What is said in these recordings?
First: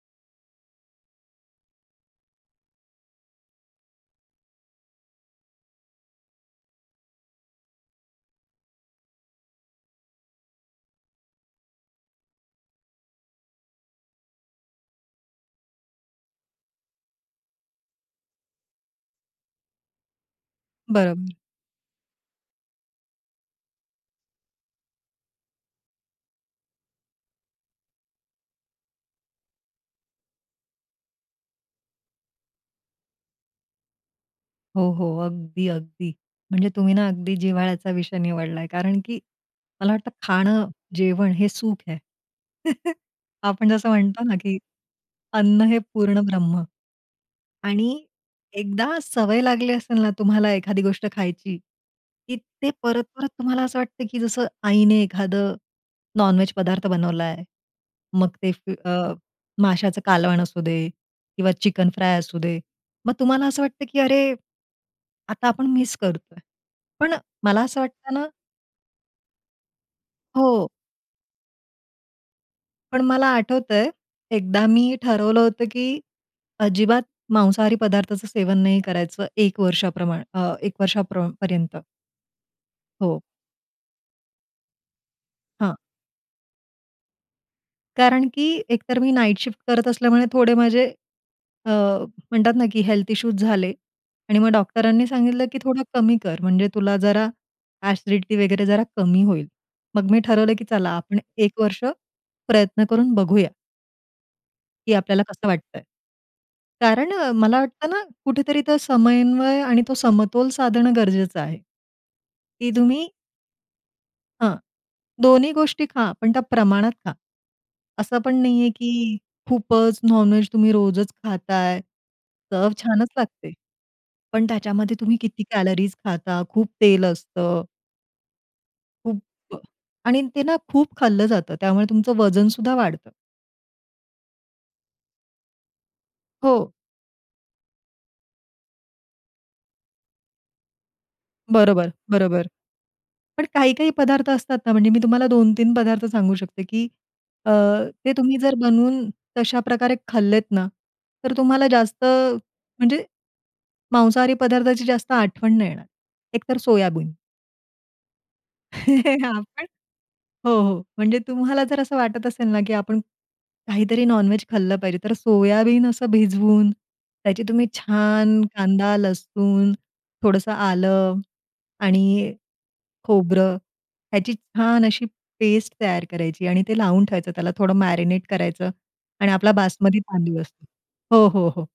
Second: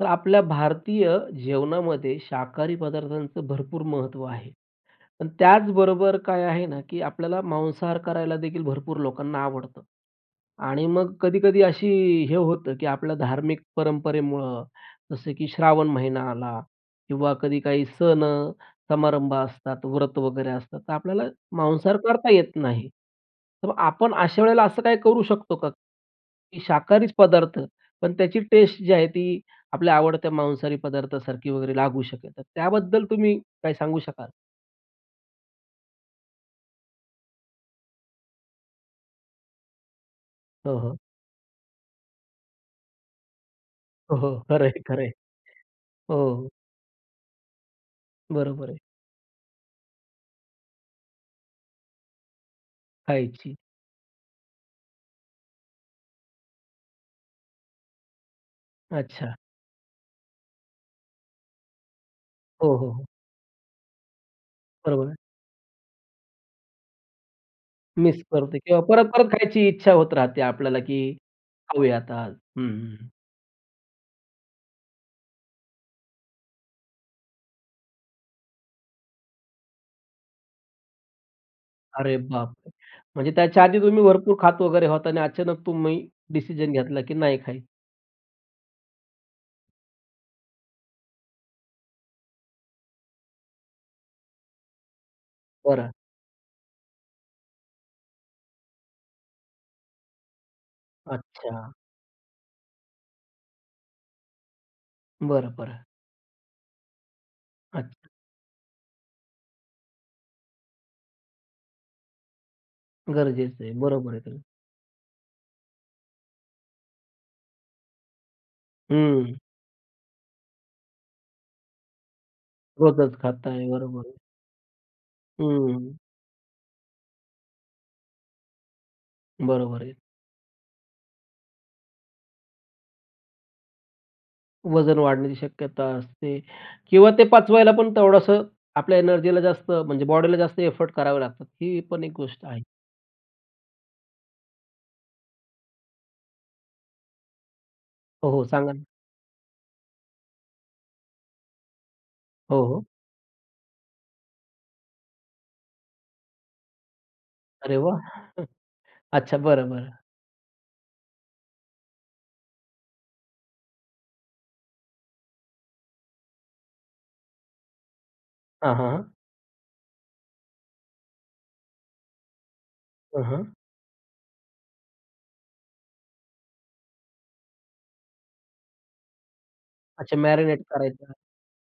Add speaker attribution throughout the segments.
Speaker 1: तर आपल्या भारतीय जेवणामध्ये शाकाहारी पदार्थांचं भरपूर महत्त्व आहे. पण त्याचबरोबर काय आहे ना? की आपल्याला मांसाहार करायला देखील भरपूर लोकांना आवडतं आणि मग कधी-कधी अशी हे होतं, की आपल्या धार्मिक परंपरेमुळं जसं की श्रावण महिना आला किंवा कधी काही सण समारंभ असतात, व्रत वगैरे असतात तर आपल्याला
Speaker 2: बरं.
Speaker 1: मांसाहार करता येत नाही. तर मग आपण अशा वेळेला असं काही करू शकतो का? की शाकाहारीचं पदार्थ पण त्याची टेस्ट जी आहे, ती आपल्या आवडत्या मांसाहारी पदार्थासारखी वगैरे लागू शकेल. तर त्याबद्दल तुम्ही काय सांगू शकाल?
Speaker 2: हो, हो अगदी, अगदी. म्हणजे तुम्ही ना अगदी जिव्हाळ्याचा विषय निवडला आहे. कारण की मला वाटतं खाणं,
Speaker 1: हो, हो.
Speaker 2: जेवण हे सुख आहे. आपण जसं
Speaker 1: हो,
Speaker 2: म्हणतो ना,
Speaker 1: हो.
Speaker 2: की
Speaker 1: खरं आहे, खरं आहे,
Speaker 2: अन्न हे पूर्ण
Speaker 1: हो.
Speaker 2: ब्रह्म आणि
Speaker 1: बरोबर आहे.
Speaker 2: एकदा सवय लागली असेल ना तुम्हाला एखादी गोष्ट खायची, की ते परत-परत
Speaker 1: खायची.
Speaker 2: तुम्हाला असं वाटतं, की जसं आईने एखादं नॉन-व्हेज पदार्थ बनवला आहे. मग ते फी अ,
Speaker 1: अच्छा.
Speaker 2: माशाचं कालवण असू दे किंवा चिकन फ्राय असू दे.
Speaker 1: हो, हो, हो.
Speaker 2: मग तुम्हाला असं वाटतं, की अरे!
Speaker 1: बरोबर आहे.
Speaker 2: आता आपण मिस करतो आहे. पण मला असं वाटतं
Speaker 1: मिस
Speaker 2: ना
Speaker 1: करतो किंवा परत-परत खायची इच्छा होत राहते
Speaker 2: हो.
Speaker 1: आपल्याला की खाऊयात आज. हं,
Speaker 2: पण
Speaker 1: हं.
Speaker 2: मला आठवतं आहे. एकदा मी ठरवलं होतं, की अजिबात मांसाहारी पदार्थाचं सेवन नाही करायचं. 1 वर्षाप्रमाण अ, 1 वर्षा प्र पर्यंत.
Speaker 1: अरे बापरे!
Speaker 2: हो.
Speaker 1: म्हणजे त्याच्या आधी तुम्ही भरपूर खात वगैरे होता आणि अचानक
Speaker 2: हां.
Speaker 1: तुम्ही डिसिजन घेतला की नाही खायचं.
Speaker 2: कारण की एकतर मी नाईट शिफ्ट करत असल्यामुळे थोडे माझे अ, म्हणतात ना, की हेल्थ इश्यूज झाले आणि मग डॉक्टरांनी सांगितलं, की थोडा
Speaker 1: बरं.
Speaker 2: कमी कर. म्हणजे तुला जरा एसिडिटी वगैरे जरा कमी होईल. मग मी ठरवलं, की चला आपण 1
Speaker 1: अच्छा.
Speaker 2: वर्ष प्रयत्न करून बघूया. की आपल्याला कसं
Speaker 1: बरं,
Speaker 2: वाटत
Speaker 1: बरं.
Speaker 2: आहे? कारण मला वाटतं ना
Speaker 1: अच्छा.
Speaker 2: कुठेतरी तो समन्वय आणि तो समतोल साधणं गरजेचं आहे. की तुम्ही
Speaker 1: गरजेचं आहे. बरोबर आहे ते.
Speaker 2: हां. दोन्ही गोष्टी खा पण त्या प्रमाणात खा. असं पण नाही आहे, की
Speaker 1: हं.
Speaker 2: खूपच नॉन व्हेज तुम्ही रोजच खात आहे. चव छानच
Speaker 1: रोजच खात
Speaker 2: लागते.
Speaker 1: आहे. बरोबर आहे.
Speaker 2: पण त्याच्यामध्ये तुम्ही किती
Speaker 1: हं.
Speaker 2: कॅलरीज खाता, खूप तेल असतं. खूप
Speaker 1: बरोबर आहे.
Speaker 2: आणि ते ना खूप खाल्लं जातं. त्यामुळे तुमचं वजन सुद्धा वाढतं.
Speaker 1: वजन वाढण्याची शक्यता असते
Speaker 2: हो.
Speaker 1: किंवा ते पाचवायला पण तेवढंसं आपल्या एनर्जीला जास्त म्हणजे बॉडीला जास्त एफर्ट करावे लागतात. ही
Speaker 2: बरोबर,
Speaker 1: पण एक गोष्ट
Speaker 2: बरोबर.
Speaker 1: आहे.
Speaker 2: पण काही-काही पदार्थ असतात ना म्हणजे मी तुम्हाला 2-3 पदार्थ सांगू शकते, की अ, ते
Speaker 1: हो,
Speaker 2: तुम्ही
Speaker 1: हो.
Speaker 2: जर
Speaker 1: सांगा ना.
Speaker 2: बनवून तशाप्रकारे खाल्लेत ना, तर तुम्हाला जास्त
Speaker 1: हो, हो.
Speaker 2: म्हणजे मांसाहारी पदार्थाची जास्त आठवण नाही येणार. एक तर सोयाबीन.
Speaker 1: अरे वाह! अच्छा.
Speaker 2: आपण
Speaker 1: बरं, बरं.
Speaker 2: हो, हो. म्हणजे तुम्हाला जर असं वाटत असेल ना, की आपण काहीतरी नॉन-व्हेज खाल्लं पाहिजे, तर सोयाबीन असं भिजवून त्याची तुम्ही छान
Speaker 1: हां, हां,
Speaker 2: कांदा,
Speaker 1: हां.
Speaker 2: लसूण, थोडंसं आलं आणि
Speaker 1: हं. हां.
Speaker 2: खोबरं यांची छान अशी पेस्ट तयार करायची आणि ती लावून ठेवायची, त्याला थोडं मॅरिनेट करायचं आणि आपला बासमती
Speaker 1: अच्छा.
Speaker 2: तांदूळ
Speaker 1: मॅरिनेट
Speaker 2: असतो
Speaker 1: करायचं.
Speaker 2: हो, हो, हो.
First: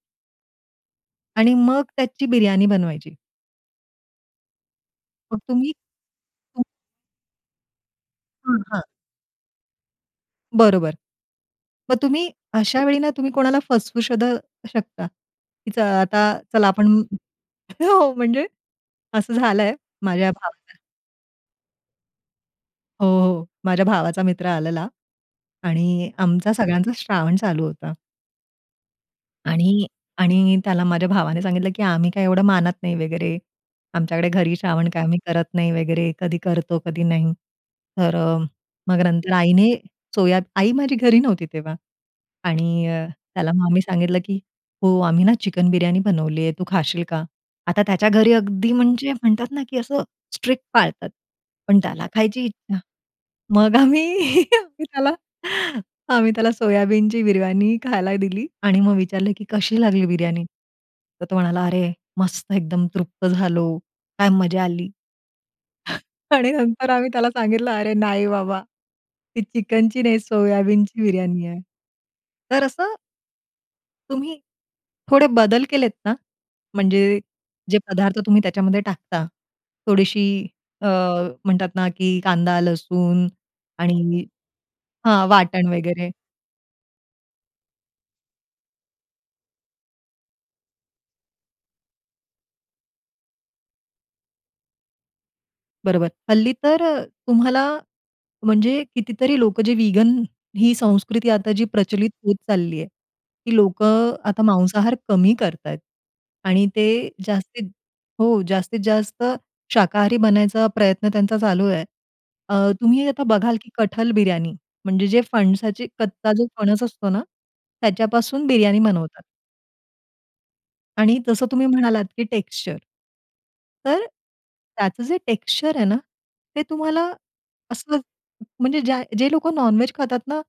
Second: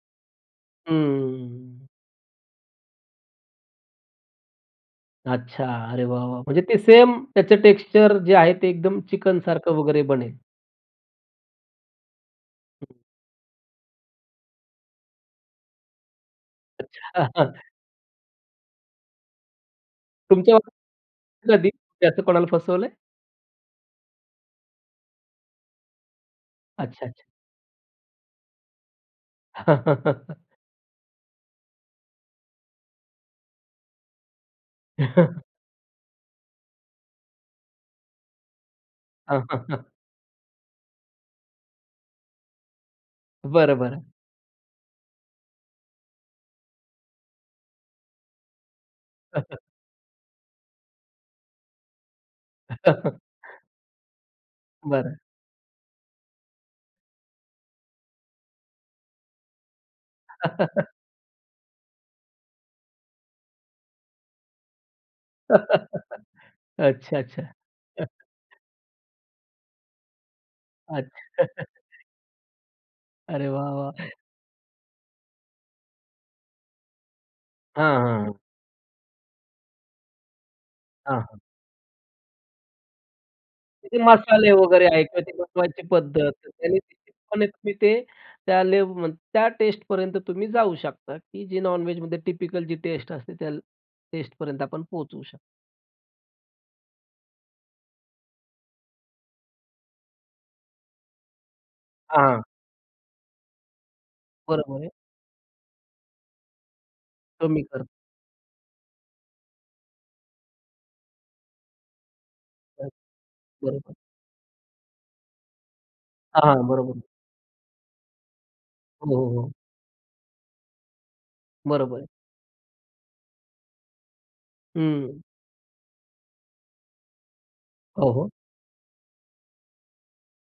Speaker 2: आणि मग
Speaker 1: हम्म.
Speaker 2: त्याची बिर्याणी बनवायची. मग
Speaker 1: अच्छा!
Speaker 2: तुम्ही
Speaker 1: अरे वाह, वाह! म्हणजे
Speaker 2: तुम
Speaker 1: ते सेम त्याचं टेक्स्चर जे आहे
Speaker 2: हं.
Speaker 1: ते
Speaker 2: हां.
Speaker 1: एकदम चिकनसारखं वगैरे बनेल.
Speaker 2: बरोबर. मग तुम्ही अशा
Speaker 1: हं.
Speaker 2: वेळी ना तुम्ही कोणाला फसवू सुद्धा शकता. च अ, आता चला आपण
Speaker 1: अच्छा.
Speaker 2: हो, म्हणजे असं झालंय माझ्या
Speaker 1: तुमच्या
Speaker 2: भावा
Speaker 1: [unintelligible]
Speaker 2: [unintelligible]
Speaker 1: कधी, की असं कोणाला फसवलंय?
Speaker 2: हो, हो. माझ्या भावाचा मित्र आलेला आणि आमचा सगळ्यांचा
Speaker 1: अच्छा, अच्छा.
Speaker 2: श्रावण चालू होता. आणि आणि त्याला माझ्या भावाने सांगितलं, की आम्ही काय एवढं मानत नाही वगैरे. आमच्याकडे घरी श्रावण काय आम्ही करत नाही वगैरे, कधी करतो, कधी नाही. तर अ, मग नंतर
Speaker 1: हां, हां,
Speaker 2: आईने
Speaker 1: हां.
Speaker 2: सोया आई माझी घरी नव्हती तेव्हा. आणि अ, त्याला मग
Speaker 1: बरं,
Speaker 2: आम्ही
Speaker 1: बरं.
Speaker 2: सांगितलं, की "हो, आम्ही ना, चिकन बिर्याणी बनवली आहे, तू खाशील का?" आता त्याच्या घरी अगदी म्हणजे म्हणतात ना, की असं स्ट्रिक्ट पाळतात. पण त्याला खायची इच्छा. मग आम्ही आम्ही त्याला
Speaker 1: बरं.
Speaker 2: आम्ही त्याला सोयाबीनची बिर्याणी खायला दिली आणि मग विचारलं की "कशी लागली बिर्याणी?" तर तो म्हणाला, "अरे, मस्त एकदम तृप्त झालो, काय मजा आली." आणि नंतर आम्ही
Speaker 1: अच्छा,
Speaker 2: त्याला
Speaker 1: अच्छा.
Speaker 2: सांगितलं, "अरे, नाही बाबा, ती चिकनची नाही, सोयाबीनची
Speaker 1: अच्छा.
Speaker 2: बिर्याणी आहे." तर असं
Speaker 1: अरे वाह, वाह!
Speaker 2: तुम्ही थोडे बदल केलेत ना, म्हणजे जे
Speaker 1: हां,
Speaker 2: पदार्थ
Speaker 1: हां, हां.
Speaker 2: तुम्ही त्याच्यामध्ये टाकता. थोडीशी अ,
Speaker 1: हां, हां.
Speaker 2: म्हणतात ना की कांदा, लसूण
Speaker 1: ते
Speaker 2: आणि
Speaker 1: मसाले वगैरे आहेत किंवा
Speaker 2: हां,
Speaker 1: ती
Speaker 2: वाटण
Speaker 1: बनवायची
Speaker 2: वगैरे.
Speaker 1: पद्धत, तर त्याने [unintelligible] ते त्या लेव्ह त्या टेस्टपर्यंत तुम्ही जाऊ शकता की जी नॉन-व्हेजमध्ये टिपिकल जी टेस्ट असते त्या टेस्टपर्यंत आपण पोचू शकतो.
Speaker 2: बरोबर. हल्ली तर अ, तुम्हाला म्हणजे कितीतरी लोकं जे व्हेगन ही संस्कृती आता जी प्रचलित होत
Speaker 1: हां.
Speaker 2: चालली आहे, ती लोकं अ, आता
Speaker 1: बरोबर आहे.
Speaker 2: मांसाहार कमी करतायत आणि ते
Speaker 1: कमी
Speaker 2: जास्तीत
Speaker 1: कर
Speaker 2: हो. जास्तीत जास्त शाकाहारी बनायचा प्रयत्न त्यांचा चालू आहे. अ,
Speaker 1: हां.
Speaker 2: तुम्ही आता बघाल की
Speaker 1: बरोबर.
Speaker 2: कठल बिर्याणी. म्हणजे जे फणसाची कच्चा जो
Speaker 1: हां. हां.
Speaker 2: फणस
Speaker 1: बरोबर.
Speaker 2: असतो ना, त्याच्यापासून बिर्याणी
Speaker 1: हो,
Speaker 2: बनवतात.
Speaker 1: हो, हो.
Speaker 2: आणि जसं तुम्ही
Speaker 1: बरोबर
Speaker 2: म्हणालात
Speaker 1: आहे.
Speaker 2: की टेक्स्चर तर, त्याचं जे
Speaker 1: हं.
Speaker 2: टेक्स्चर आहे ना, ते तुम्हाला असं
Speaker 1: हो, हो.
Speaker 2: म्हणजे ज्या जे लोकं नॉन-व्हेज खातात ना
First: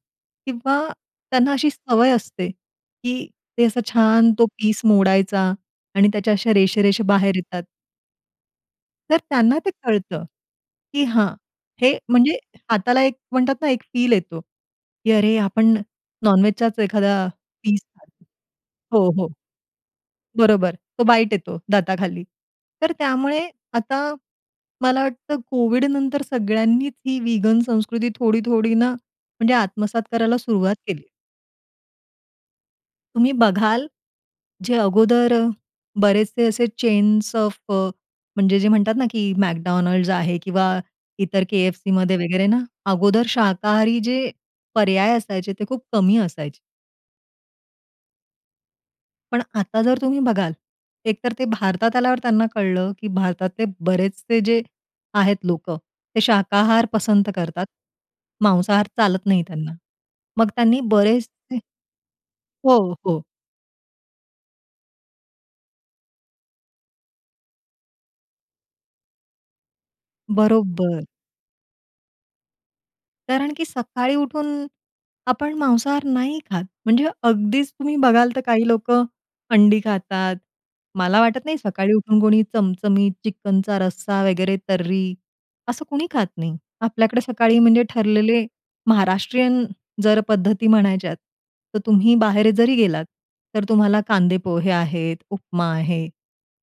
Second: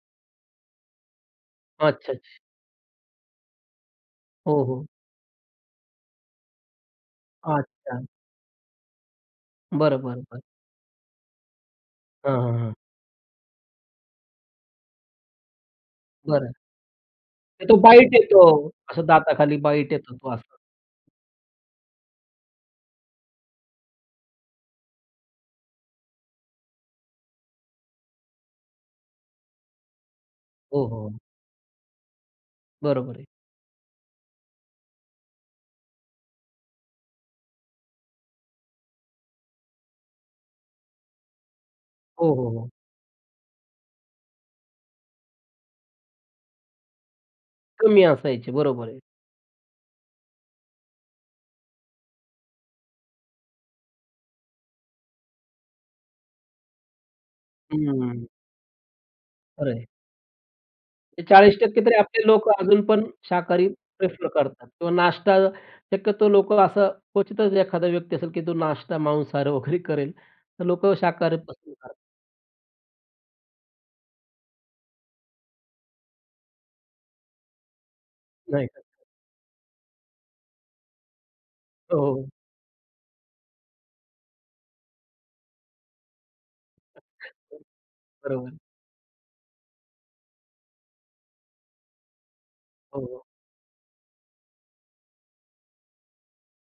Speaker 2: किंवा त्यांना अशी सवय
Speaker 1: अच्छा-अच्छा.
Speaker 2: असते, की ते असा छान तो
Speaker 1: हो,
Speaker 2: पीस
Speaker 1: हो.
Speaker 2: मोडायचा आणि त्याच्या अशा रेषा-रेषा बाहेर येतात.
Speaker 1: अच्छा.
Speaker 2: तर त्यांना ते
Speaker 1: बरं, बरं,
Speaker 2: कळतं,
Speaker 1: बरं.
Speaker 2: की हां, हे म्हणजे
Speaker 1: हां, हां, हां.
Speaker 2: हाताला एक म्हणतात ना एक फील येतो, की अरे, आपण
Speaker 1: बरं.
Speaker 2: नॉनवेजचाच एखादा
Speaker 1: तो
Speaker 2: पिस
Speaker 1: बाईट
Speaker 2: खातोय.
Speaker 1: येतो, असं
Speaker 2: हो, हो.
Speaker 1: दाताखाली बाईट येतो तो असा.
Speaker 2: बरोबर. तो बाईट येतो दाताखाली. तर त्यामुळे आता, मला वाटतं कोव्हिडनंतर सगळ्यांनीच ही विगन संस्कृती थोडी, थोडी ना म्हणजे आत्मसात करायला सुरुवात
Speaker 1: हो,
Speaker 2: केली.
Speaker 1: हो. बरोबर आहे.
Speaker 2: तुम्ही बघाल, जे अगोदर बरेचसे असे चेन्स ऑफ अ, म्हणजे जे म्हणतात ना, की McDonald's आहे किंवा इतर KFCमध्ये
Speaker 1: हो,
Speaker 2: वगैरे
Speaker 1: हो,
Speaker 2: ना,
Speaker 1: हो.
Speaker 2: अगोदर शाकाहारी जे पर्याय असायचे, ते खूप कमी असायचे.
Speaker 1: कमी असायचे. बरोबर आहे.
Speaker 2: पण आता जर तुम्ही बघाल, एकतर ते भारतात आल्यावर त्यांना कळलं, की भारतातले बरेचसे जे आहेत लोकं. ते शाकाहार पसंत करतात.
Speaker 1: हं.
Speaker 2: मांसाहार चालत नाही त्यांना.
Speaker 1: खरं आहे.
Speaker 2: मग त्यांनी
Speaker 1: ते चाळीस
Speaker 2: बरेचसे
Speaker 1: टक्के तरी आपले लोक
Speaker 2: हो,
Speaker 1: अजूनपण
Speaker 2: हो.
Speaker 1: शाकाहारी प्रिफर करतात. किंवा नाश्ता शक्यतो लोक असं क्वचितच एखादा व्यक्ती असेल, की तो नाश्ता मांसाहार वगैरे करेल. तर लोक
Speaker 2: बरोबर.
Speaker 1: शाकाहारी पसंद कर
Speaker 2: कारण की सकाळी उठून आपण मांसाहार नाही खात. म्हणजे अगदीच तुम्ही बघाल तर,
Speaker 1: नाही
Speaker 2: काही
Speaker 1: खात.
Speaker 2: लोकं अंडी खातात. मला वाटत नाही सकाळी उठून
Speaker 1: हो.
Speaker 2: कोणी चमचमीत चिकनचा रस्सा वगैरे, तर्री असं कोणी खात नाही. आपल्याकडे सकाळी म्हणजे ठरलेले
Speaker 1: बरोबर.
Speaker 2: महाराष्ट्रीयन, जर पद्धती म्हणायच्यात तर, तुम्ही बाहेर जरी
Speaker 1: हो,
Speaker 2: गेलात
Speaker 1: हो.
Speaker 2: तर तुम्हाला कांदे पोहे आहेत, उपमा आहे,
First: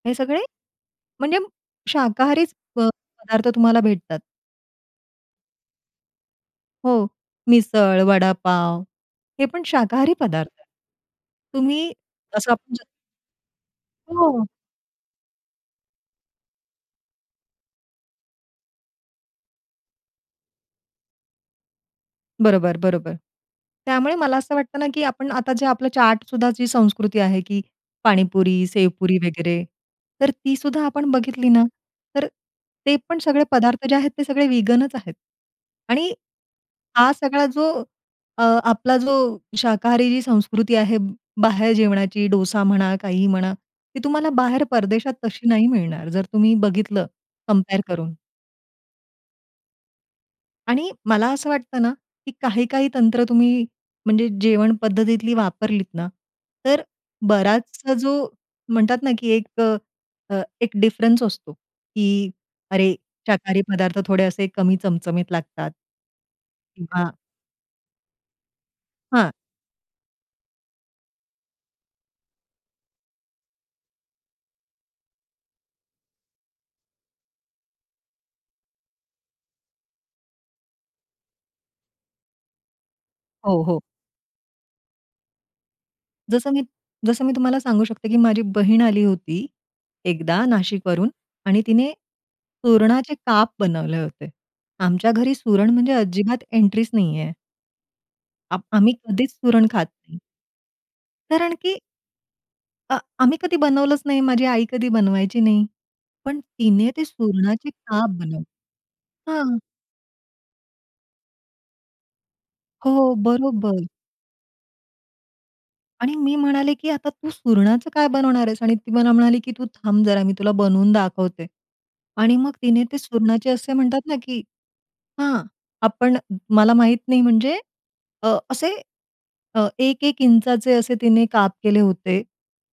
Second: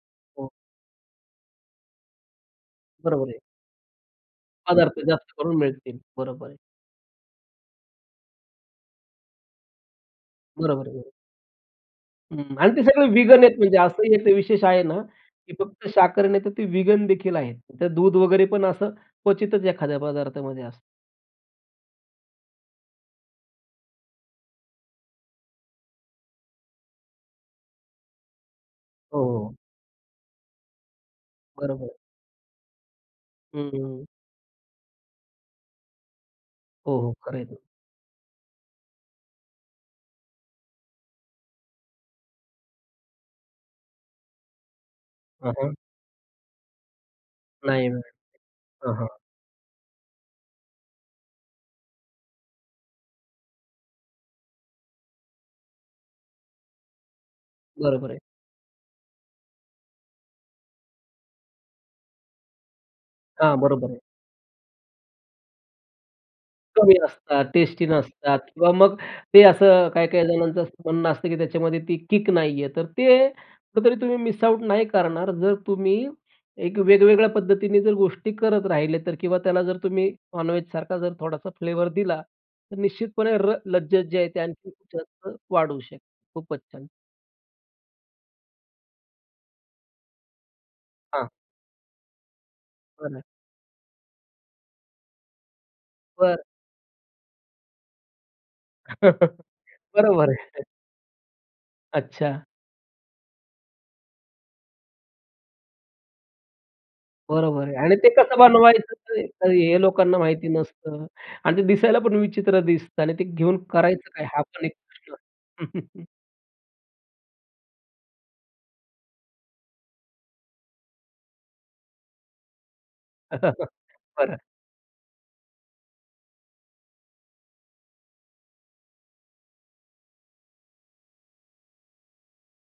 Speaker 2: हे सगळे
Speaker 1: हो.
Speaker 2: म्हणजे शाकाहारीच प
Speaker 1: बरोबर आहे.
Speaker 2: पदार्थ तुम्हाला भेटतात.
Speaker 1: पदार्थ जास्त करून मिळतील. बरोबर आहे.
Speaker 2: हो, मिसळ, वडापाव हे पण शाकाहारी पदार्थ आहेत.
Speaker 1: बरोबर आहे, बरोबर.
Speaker 2: तुम्ही असं
Speaker 1: हं, आणि ते
Speaker 2: म्हणजे
Speaker 1: सगळं वीगन आहेत म्हणजे असंही एक
Speaker 2: हो.
Speaker 1: विशेष आहे, ना की फक्त शाकाहारी नाही तर ते वीगनदेखील आहेत. तर दूध वगैरे पण असं क्वचितच एखाद्या पदार्थामध्ये असतं.
Speaker 2: बरोबर, बरोबर. त्यामुळे मला असं वाटतं ना, की आपण आता जे आपलं चाटसुद्धा जी संस्कृती आहे की पाणीपुरी, सेवपुरी
Speaker 1: हो, हो.
Speaker 2: वगैरे तर ती सुद्धा आपण बघितली ना,
Speaker 1: बरोबर आहे.
Speaker 2: तर ते पण सगळे
Speaker 1: हं, हं,
Speaker 2: पदार्थ जे
Speaker 1: हं.
Speaker 2: आहेत ते सगळे वीगनच आहेत; आणि
Speaker 1: हो,
Speaker 2: हा
Speaker 1: हो, खरं आहे
Speaker 2: सगळा
Speaker 1: ते.
Speaker 2: जो अ, आपला जो शाकाहारी जी संस्कृती आहे बाहेर जेवणाची डोसा म्हणा, काहीही म्हणा ती तुम्हाला बाहेर परदेशात तशी
Speaker 1: हां,
Speaker 2: नाही
Speaker 1: हां.
Speaker 2: मिळणार. जर तुम्ही बघितलं कंपेअर
Speaker 1: नाही, ना.
Speaker 2: करून.
Speaker 1: [unintelligible] हां, हां.
Speaker 2: आणि मला असं वाटतं ना, की काही, काही तंत्र तुम्ही म्हणजे जेवण पद्धतीतली वापरलीत ना तर बराचसा
Speaker 1: बरोबर
Speaker 2: जो
Speaker 1: आहे.
Speaker 2: म्हणतात ना, की एक अ, एक अ, डिफरन्स असतो, की अरे
Speaker 1: हां.
Speaker 2: शाकाहारी
Speaker 1: बरोबर
Speaker 2: पदार्थ
Speaker 1: आहे.
Speaker 2: थोडे असे कमी चमचमीत लागतात.
Speaker 1: कमी
Speaker 2: किंवा
Speaker 1: असतात, टेस्टी नसतात किंवा मग
Speaker 2: हां.
Speaker 1: ते असं काही-काही जणांचं असं म्हणणं असतं, की त्याच्यामध्ये ती किक नाही आहे. तर ते कुठतरी तुम्ही मिस आउट नाही करणार जर तुम्ही एक वेगवेगळ्या पद्धतीने जर गोष्टी करत राहिले तर किंवा त्याला जर तुम्ही नॉनव्हेजसारखा जर थोडासा फ्लेवर दिला तर निश्चितपणे र
Speaker 2: हो, हो.
Speaker 1: लज्जत जे आहे ते आणखीन जास्त वाढवू शकते.
Speaker 2: जसं
Speaker 1: खूपच
Speaker 2: मी
Speaker 1: छान.
Speaker 2: जसं मी तुम्हाला सांगू शकते, की माझी बहीण आली होती. एकदा नाशिकवरून
Speaker 1: हां.
Speaker 2: आणि तिने सुरणाचे
Speaker 1: बरं.
Speaker 2: काप बनवले होते. आमच्या घरी सुरण म्हणजे
Speaker 1: बरं.
Speaker 2: अजिबात एंट्रीच नाहीये. आप आम्ही कधीच सुरण खात नाही.
Speaker 1: बरोबर आहे.
Speaker 2: कारण की
Speaker 1: अच्छा.
Speaker 2: अ आम्ही कधी बनवलंच नाही, माझी आई कधी बनवायची नाही. पण तिने ते
Speaker 1: बरोबर
Speaker 2: सुरणाचे
Speaker 1: आहे आणि ते
Speaker 2: काप
Speaker 1: कसं
Speaker 2: बनवले.
Speaker 1: बनवायचं,
Speaker 2: हां.
Speaker 1: हे लोकांना माहिती नसतं आणि ते दिसायला पण विचित्र दिसतं आणि
Speaker 2: हो.
Speaker 1: ते घेऊन
Speaker 2: बरोबर.
Speaker 1: करायचं काय हा पण एक प्रश्न.
Speaker 2: आणि मी म्हणाले, की आता तू सुरणाचं काय बनवणार आहेस आणि ती मला म्हणाली की, "तू थांब जरा मी तुला बनवून दाखवते." आणि मग तिने ते सुरणाचे असे म्हणतात ना,
Speaker 1: बरं.
Speaker 2: की हां, आपण मला माहित नाही म्हणजे अ, असे एक-एक इंचाचे असे तिने काप केले होते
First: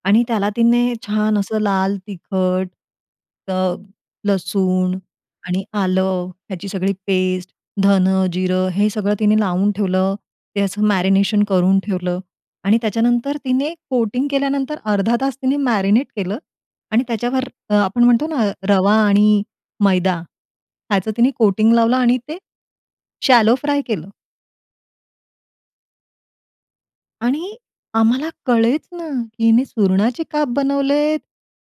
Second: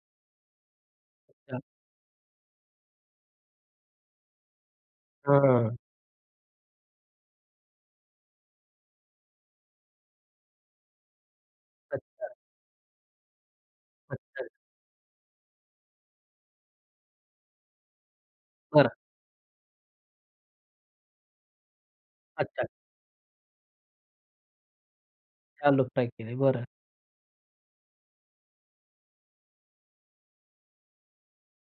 Speaker 2: आणि त्याला तिने छान असं
Speaker 1: अच्छा.
Speaker 2: लाल तिखट, अ, लसूण, आणि
Speaker 1: हां.
Speaker 2: आलं, ह्याची सगळी पेस्ट, धन, जिरं हे सगळं तिने लावून ठेवलं, त्याचं मॅरिनेशन करून ठेवलं.
Speaker 1: अच्छा.
Speaker 2: आणि त्याच्यानंतर तिने कोटिंग
Speaker 1: अच्छा.
Speaker 2: केल्यानंतर अर्धा तास तिने केलं आणि त्याच्यावर आपण म्हणतो ना
Speaker 1: बरं.
Speaker 2: रवा आणि मैदा ह्याचं तिने कोटिंग लावलं आणि ते
Speaker 1: अच्छा.
Speaker 2: शॅलो फ्राय केलं.
Speaker 1: शॅलो फ्राय केली. बरं.
Speaker 2: आणि आम्हाला कळेच ना, की हिने सुरणाचे काप बनवलेत,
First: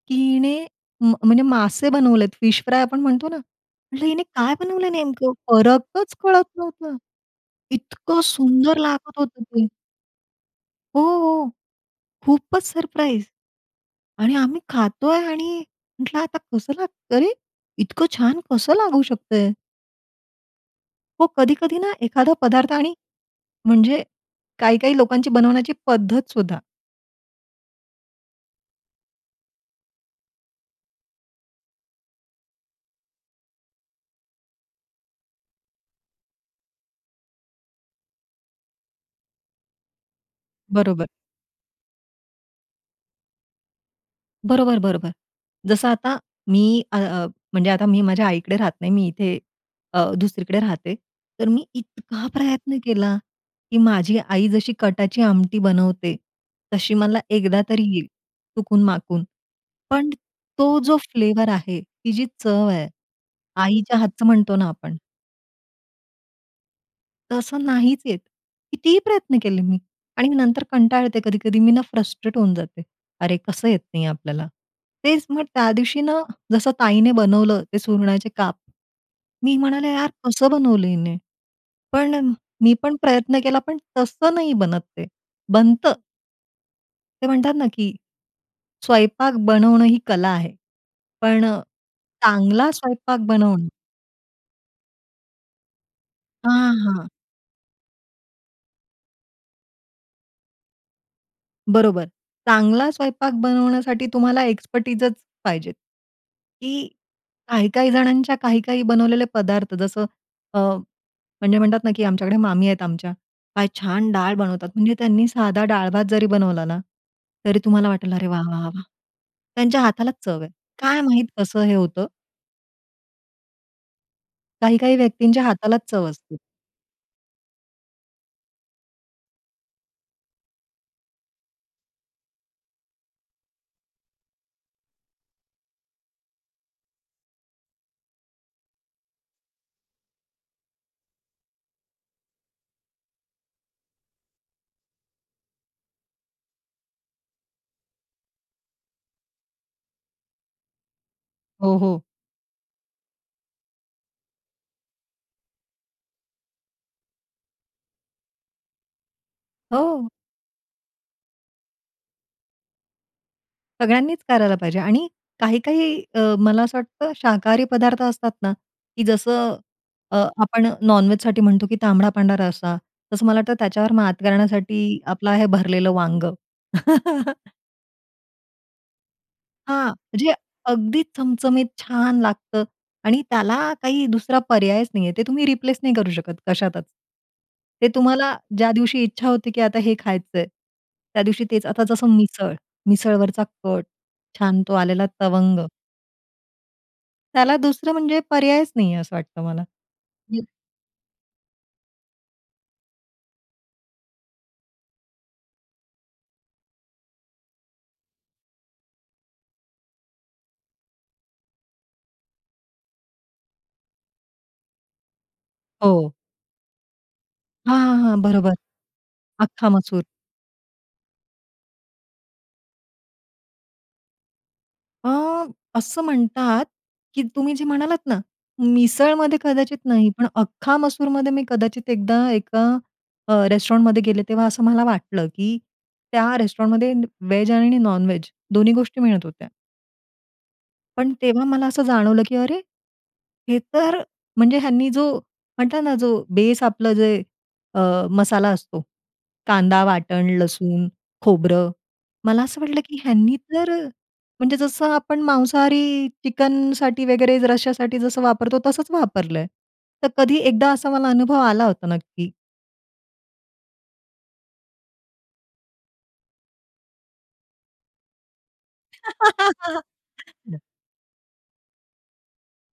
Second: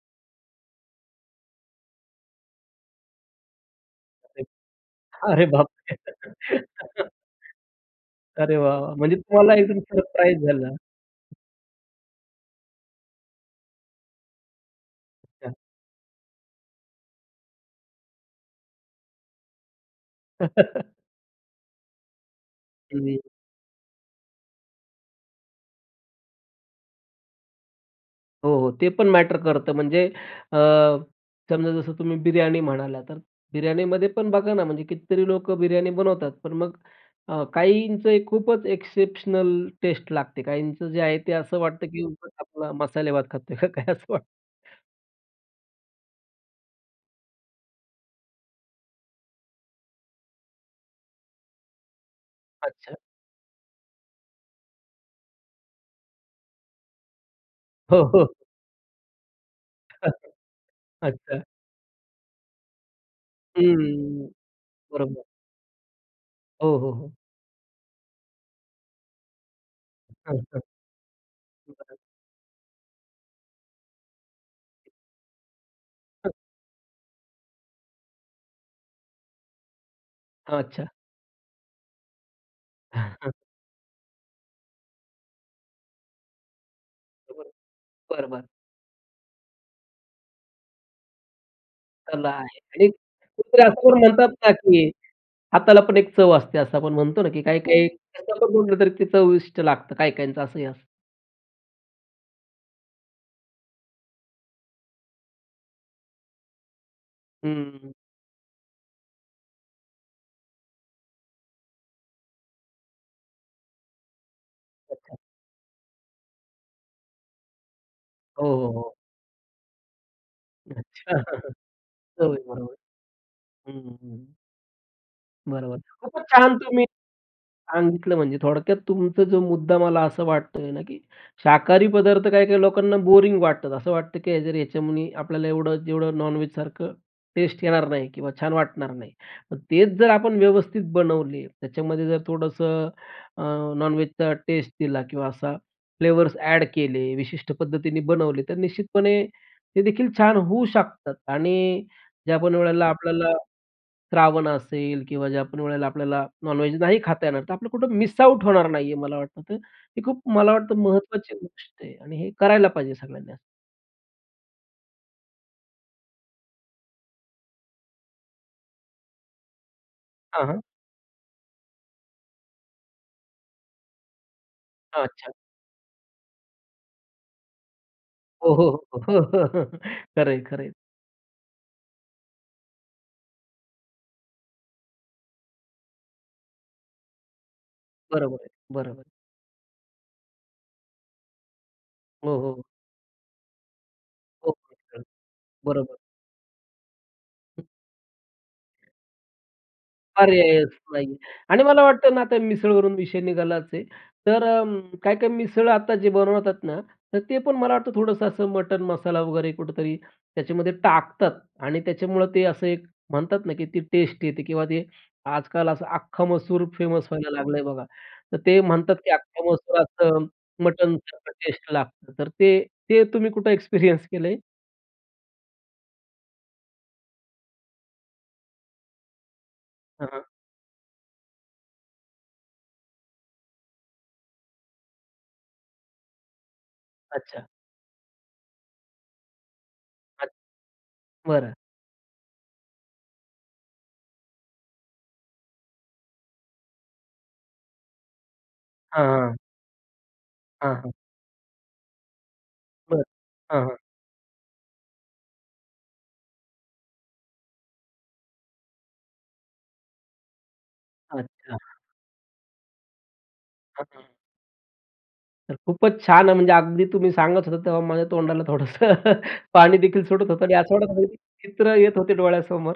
Speaker 2: की हिने म म्हणजे मासे बनवलेत, फिश फ्राय आपण म्हणतो ना, म्हंटलं हिने
Speaker 1: [unintelligible]
Speaker 2: काय बनवलंय नेमकं
Speaker 1: अरे बापरे!
Speaker 2: फरकच कळत नव्हता. इतकं
Speaker 1: अरे
Speaker 2: सुंदर
Speaker 1: वाह, वाह! म्हणजे
Speaker 2: लागत होतं
Speaker 1: तुम्हाला
Speaker 2: ते.
Speaker 1: एकदम सरप्राईज झालं.
Speaker 2: हो, हो. खूपचं सरप्राईज आणि आम्ही खातोय
Speaker 1: अच्छा.
Speaker 2: आणि म्हटलं, "आता कसं लागत अरे! इतकं छान कसं लागू शकतंय?" हो, कधी-कधी ना एखादा पदार्थ आणि
Speaker 1: हं.
Speaker 2: म्हणजे काही-काही लोकांची बनवण्याची पद्धत सुद्धा.
Speaker 1: हो, हो, ते पण मॅटर करतं. म्हणजे अ, समजा जसं तुम्ही बिर्याणी म्हणाला, तर बिर्याणीमध्ये पण बघा ना म्हणजे कितीतरी लोकं बिर्याणी बनवतात. पण मग अ, काहींचं खूपच एक्सेप्शनल टेस्ट लागते. काहींचं जे
Speaker 2: बरोबर.
Speaker 1: आहे ते असं वाटतं, की उगाच आपला मसाले भात खातोय का काय असं वाटतं.
Speaker 2: बरोबर, बरोबर. जसं आता मी अ, अ, म्हणजे आता मी माझ्या आईकडे राहत नाही, मी इथे अ, दुसरीकडे राहते. तर मी इतका प्रयत्न
Speaker 1: अच्छा.
Speaker 2: केला की माझी आई जशी कटाची आमटी बनवते, तशी मला एकदा तरी
Speaker 1: हो,
Speaker 2: येईल
Speaker 1: हो.
Speaker 2: चुकून-माकून. पण तो जो
Speaker 1: अच्छा.
Speaker 2: फ्लेवर आहे, ती जी चव आहे, आईच्या
Speaker 1: हम्म.
Speaker 2: हातचं म्हणतो ना, आपण
Speaker 1: बरोबर. हो, हो, हो.
Speaker 2: तसं नाहीचं येत. कितीही प्रयत्न केले मी आणि नंतर कंटाळते, कधी-कधी मी ना,
Speaker 1: [unintelligible]
Speaker 2: फ्रस्ट्रेट होऊन जाते. अरे, कसं येत नाही आपल्याला. तेचं मग त्या दिवशी ना,
Speaker 1: हं.
Speaker 2: जसं ताईने बनवलं, ते सुरणाचे काप, मी म्हणाले, "यार, कसं बनवलं
Speaker 1: अच्छा.
Speaker 2: हिने?" पण, मी पण प्रयत्न केला, पण तसं नाही बनत ते, बनतं ते
Speaker 1: बरोबर.
Speaker 2: म्हणतात ना, की
Speaker 1: बरं, बरं.
Speaker 2: स्वयंपाक बनवणं ही कला आहे, पण अ,
Speaker 1: कला आहे.
Speaker 2: चांगला
Speaker 1: आणि
Speaker 2: स्वयंपाक
Speaker 1: कुणीतरी
Speaker 2: बनवणं
Speaker 1: असं म्हणतात ना, की हाताला पण एक चव असते,
Speaker 2: हां,
Speaker 1: असं आपण
Speaker 2: हां.
Speaker 1: म्हणतो ना, की काही-काही कसही बनवले तरी चवीष्ट लागतं काही-काहीचं, असं असतं.
Speaker 2: बरोबर. चांगला स्वयंपाक बनवण्यासाठी तुम्हाला एक्स्पर्टाईजचं पाहिजे. की काही-काही
Speaker 1: हं.
Speaker 2: जणांच्या, काही-काही बनवलेले पदार्थ जसं, अ, म्हणजे म्हणतात ना की आमच्याकडे मामी आहेत आमच्या. काय छान डाळ बनवतात! म्हणजे
Speaker 1: अच्छा.
Speaker 2: त्यांनी साधा डाळ भात जरी बनवला ना, तरी तुम्हाला वाटेल, "अरे वाह,
Speaker 1: हो,
Speaker 2: वाह, वाह,
Speaker 1: हो
Speaker 2: वाह!"
Speaker 1: ,हो.
Speaker 2: त्यांच्या हातालाच चव आहे.
Speaker 1: अच्छा!
Speaker 2: काय माहीत कसं हे होतं.
Speaker 1: चव बरोबर. हं, हं.
Speaker 2: काही-काही व्यक्तींच्या
Speaker 1: बरोबर.
Speaker 2: हातालाच चव
Speaker 1: खूपचं
Speaker 2: असते.
Speaker 1: छान तुम्ही सांगितलं, म्हणजे थोडक्यात तुमचा जो मुद्दा मला असं वाटतोय ना, की शाकाहारी पदार्थ काही-काही लोकांना बोरिंग वाटतात. असं वाटतं की जर याच्यामध्ये आपल्याला एवढं जेवढं नॉन-व्हेज सारखं टेस्ट येणार नाही किंवा छान वाटणार नाही. मग तेच जर आपण व्यवस्थित बनवले, त्याच्यामध्ये जर थोडंसं अ, नॉन-व्हेजचा टेस्ट दिला, किंवा असा फ्लेवर्स ॲड केले, विशिष्ट पद्धतीने बनवले, तर निश्चितपणे ते देखील छान होऊ शकतात.
Speaker 2: हो,
Speaker 1: आणि
Speaker 2: हो.
Speaker 1: ज्या पण वेळेला आपल्याला श्रावण असेल, किंवा ज्या पण वेळेला आपल्याला नॉन-व्हेज नाही खाता येणार, तर आपलं कुठं मिस आउट होणार नाही आहे, मला वाटतं ते. तर हे
Speaker 2: हो.
Speaker 1: खूप मला वाटतं महत्वाची गोष्ट आहे. आणि हे करायला पाहिजे सगळ्यांनी.
Speaker 2: सगळ्यांनीच करायला पाहिजे आणि काही-काही अ, मला असं वाटतं शाकाहारी पदार्थ असतात ना, की जसं अ,
Speaker 1: हां, हां.
Speaker 2: आपण नॉन वेजसाठी म्हणतो की तांबडा पांढरा रस्सा, तसं मला वाटतं त्याच्यावर मात करण्यासाठी,
Speaker 1: अच्छा.
Speaker 2: आपलं आहे भरलेलं वांगं.
Speaker 1: हो, हो, हो, हो.
Speaker 2: हां,
Speaker 1: खरं
Speaker 2: म्हणजे
Speaker 1: आहे, खरं आहे.
Speaker 2: अगदीच चमचमीत छान लागतं आणि त्याला काही दुसरा पर्यायच नाही आहे. ते तुम्ही रिप्लेस नाही करू शकत, कशातच. ते तुम्हाला
Speaker 1: बरोबर
Speaker 2: ज्या
Speaker 1: आहे, बरोबर
Speaker 2: दिवशी
Speaker 1: आहे.
Speaker 2: इच्छा होती की आता हे खायचं आहे, त्या दिवशी तेच. आता जसं
Speaker 1: हो,
Speaker 2: मिसळ,
Speaker 1: हो.
Speaker 2: मिसळवरचा कट, छान तो
Speaker 1: ओके.
Speaker 2: आलेला तवंग.
Speaker 1: बरोबर.
Speaker 2: त्याला दुसरं म्हणजे पर्यायच नाही आहे असं वाटतं मला. [unintelligible]
Speaker 1: पर्यायच नाही आहे आणि मला वाटतं ना आता मिसळवरून विषय निघालाच आहे. तर अं, काय-काय मिसळ आता जे बनवतात ना, तर ते पण मला वाटतं थोडंसं असं मटण मसाला वगैरे कुठेतरी त्याच्यामध्ये टाकतात आणि त्याच्यामुळं ते असं एक म्हणतात ना, की ती टेस्ट येते किंवा ते आजकाल असं
Speaker 2: हो.
Speaker 1: अख्खा मसूर फेमस व्हायला लागल आहे
Speaker 2: हां,
Speaker 1: बघा.
Speaker 2: हां, हां,
Speaker 1: तर
Speaker 2: बरोबर.
Speaker 1: ते म्हणतात की अख्ख्या
Speaker 2: अख्खा मसूर.
Speaker 1: मसुराच मटणसारखं टेस्ट लागतं. तर ते ते तुम्ही कुठं एक्सपिरियन्स केल आहे?
Speaker 2: अ, असं म्हणतात, की तुम्ही जे म्हणालात ना, मिसळमध्ये कदाचित
Speaker 1: हां,
Speaker 2: नाही,
Speaker 1: हां.
Speaker 2: पण अख्खा मसूरमध्ये, मी कदाचित एकदा, एका अ, रेस्टॉरंटमध्ये गेले, तेव्हा असं मला वाटलं, की त्या रेस्टॉरंटमध्ये
Speaker 1: अच्छा.
Speaker 2: व्हेज आणि नॉनव्हेज दोन्ही गोष्टी मिळत होत्या.
Speaker 1: अच्
Speaker 2: पण तेव्हा
Speaker 1: बरं.
Speaker 2: मला असं जाणवलं, की अरे, हे तर, म्हणजे ह्यांनी जो म्हटलं ना, जो बेस आपलं जे, अ, मसाला असतो,
Speaker 1: हां, हां.
Speaker 2: कांदा-वाटण,
Speaker 1: हां,
Speaker 2: लसूण,
Speaker 1: हां.
Speaker 2: खोबरं, मला असं वाटलं, की
Speaker 1: बरं,
Speaker 2: ह्यांनी
Speaker 1: हां,
Speaker 2: तर
Speaker 1: हां.
Speaker 2: म्हणजे जसं आपण मांसाहारी चिकनसाठी वगैरे रस्शासाठी जसं वापरतो, तसंच वापरलंय. तर कधी एकदा असा मला अनुभव
Speaker 1: अच्छा.
Speaker 2: आला होता, नक्की.
Speaker 1: हां, हां. तर खूपच छान, म्हणजे अगदी तुम्ही सांगत होता, तेव्हा माझ्या तोंडाला थोडंसं पाणी देखील सुटत होतं आणि
Speaker 2: [unintelligible]
Speaker 1: असं वाटत, चित्र येत होते डोळ्यासमोर.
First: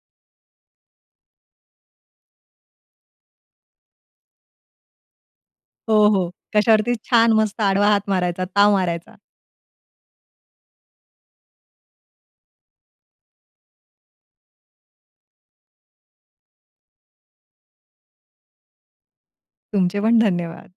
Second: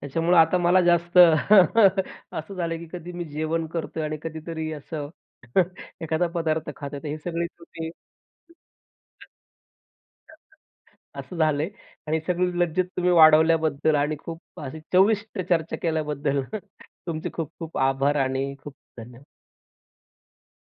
Speaker 1: त्याच्यामुळं आता मला जास्त असं झालं की कधी मी जेवण करतो आणि कधीतरी असं
Speaker 2: हो,
Speaker 1: एखादा
Speaker 2: हो,
Speaker 1: पदार्थ
Speaker 2: कश्यावरती
Speaker 1: खातो तर हे
Speaker 2: छान!
Speaker 1: सगळेच
Speaker 2: मस्त आडवा
Speaker 1: कृती
Speaker 2: हात मारायचा,
Speaker 1: [unintelligible]
Speaker 2: ताव मारायचा.
Speaker 1: असं झालं आहे आणि सगळी लज्जत तुम्ही वाढवल्याबद्दल आणि खूप अशी चविष्ट चर्चा केल्याबद्दल, तुमचे खूप खूप आभार आणि खूप धन्यवाद.
Speaker 2: तुमचे पण धन्यवाद.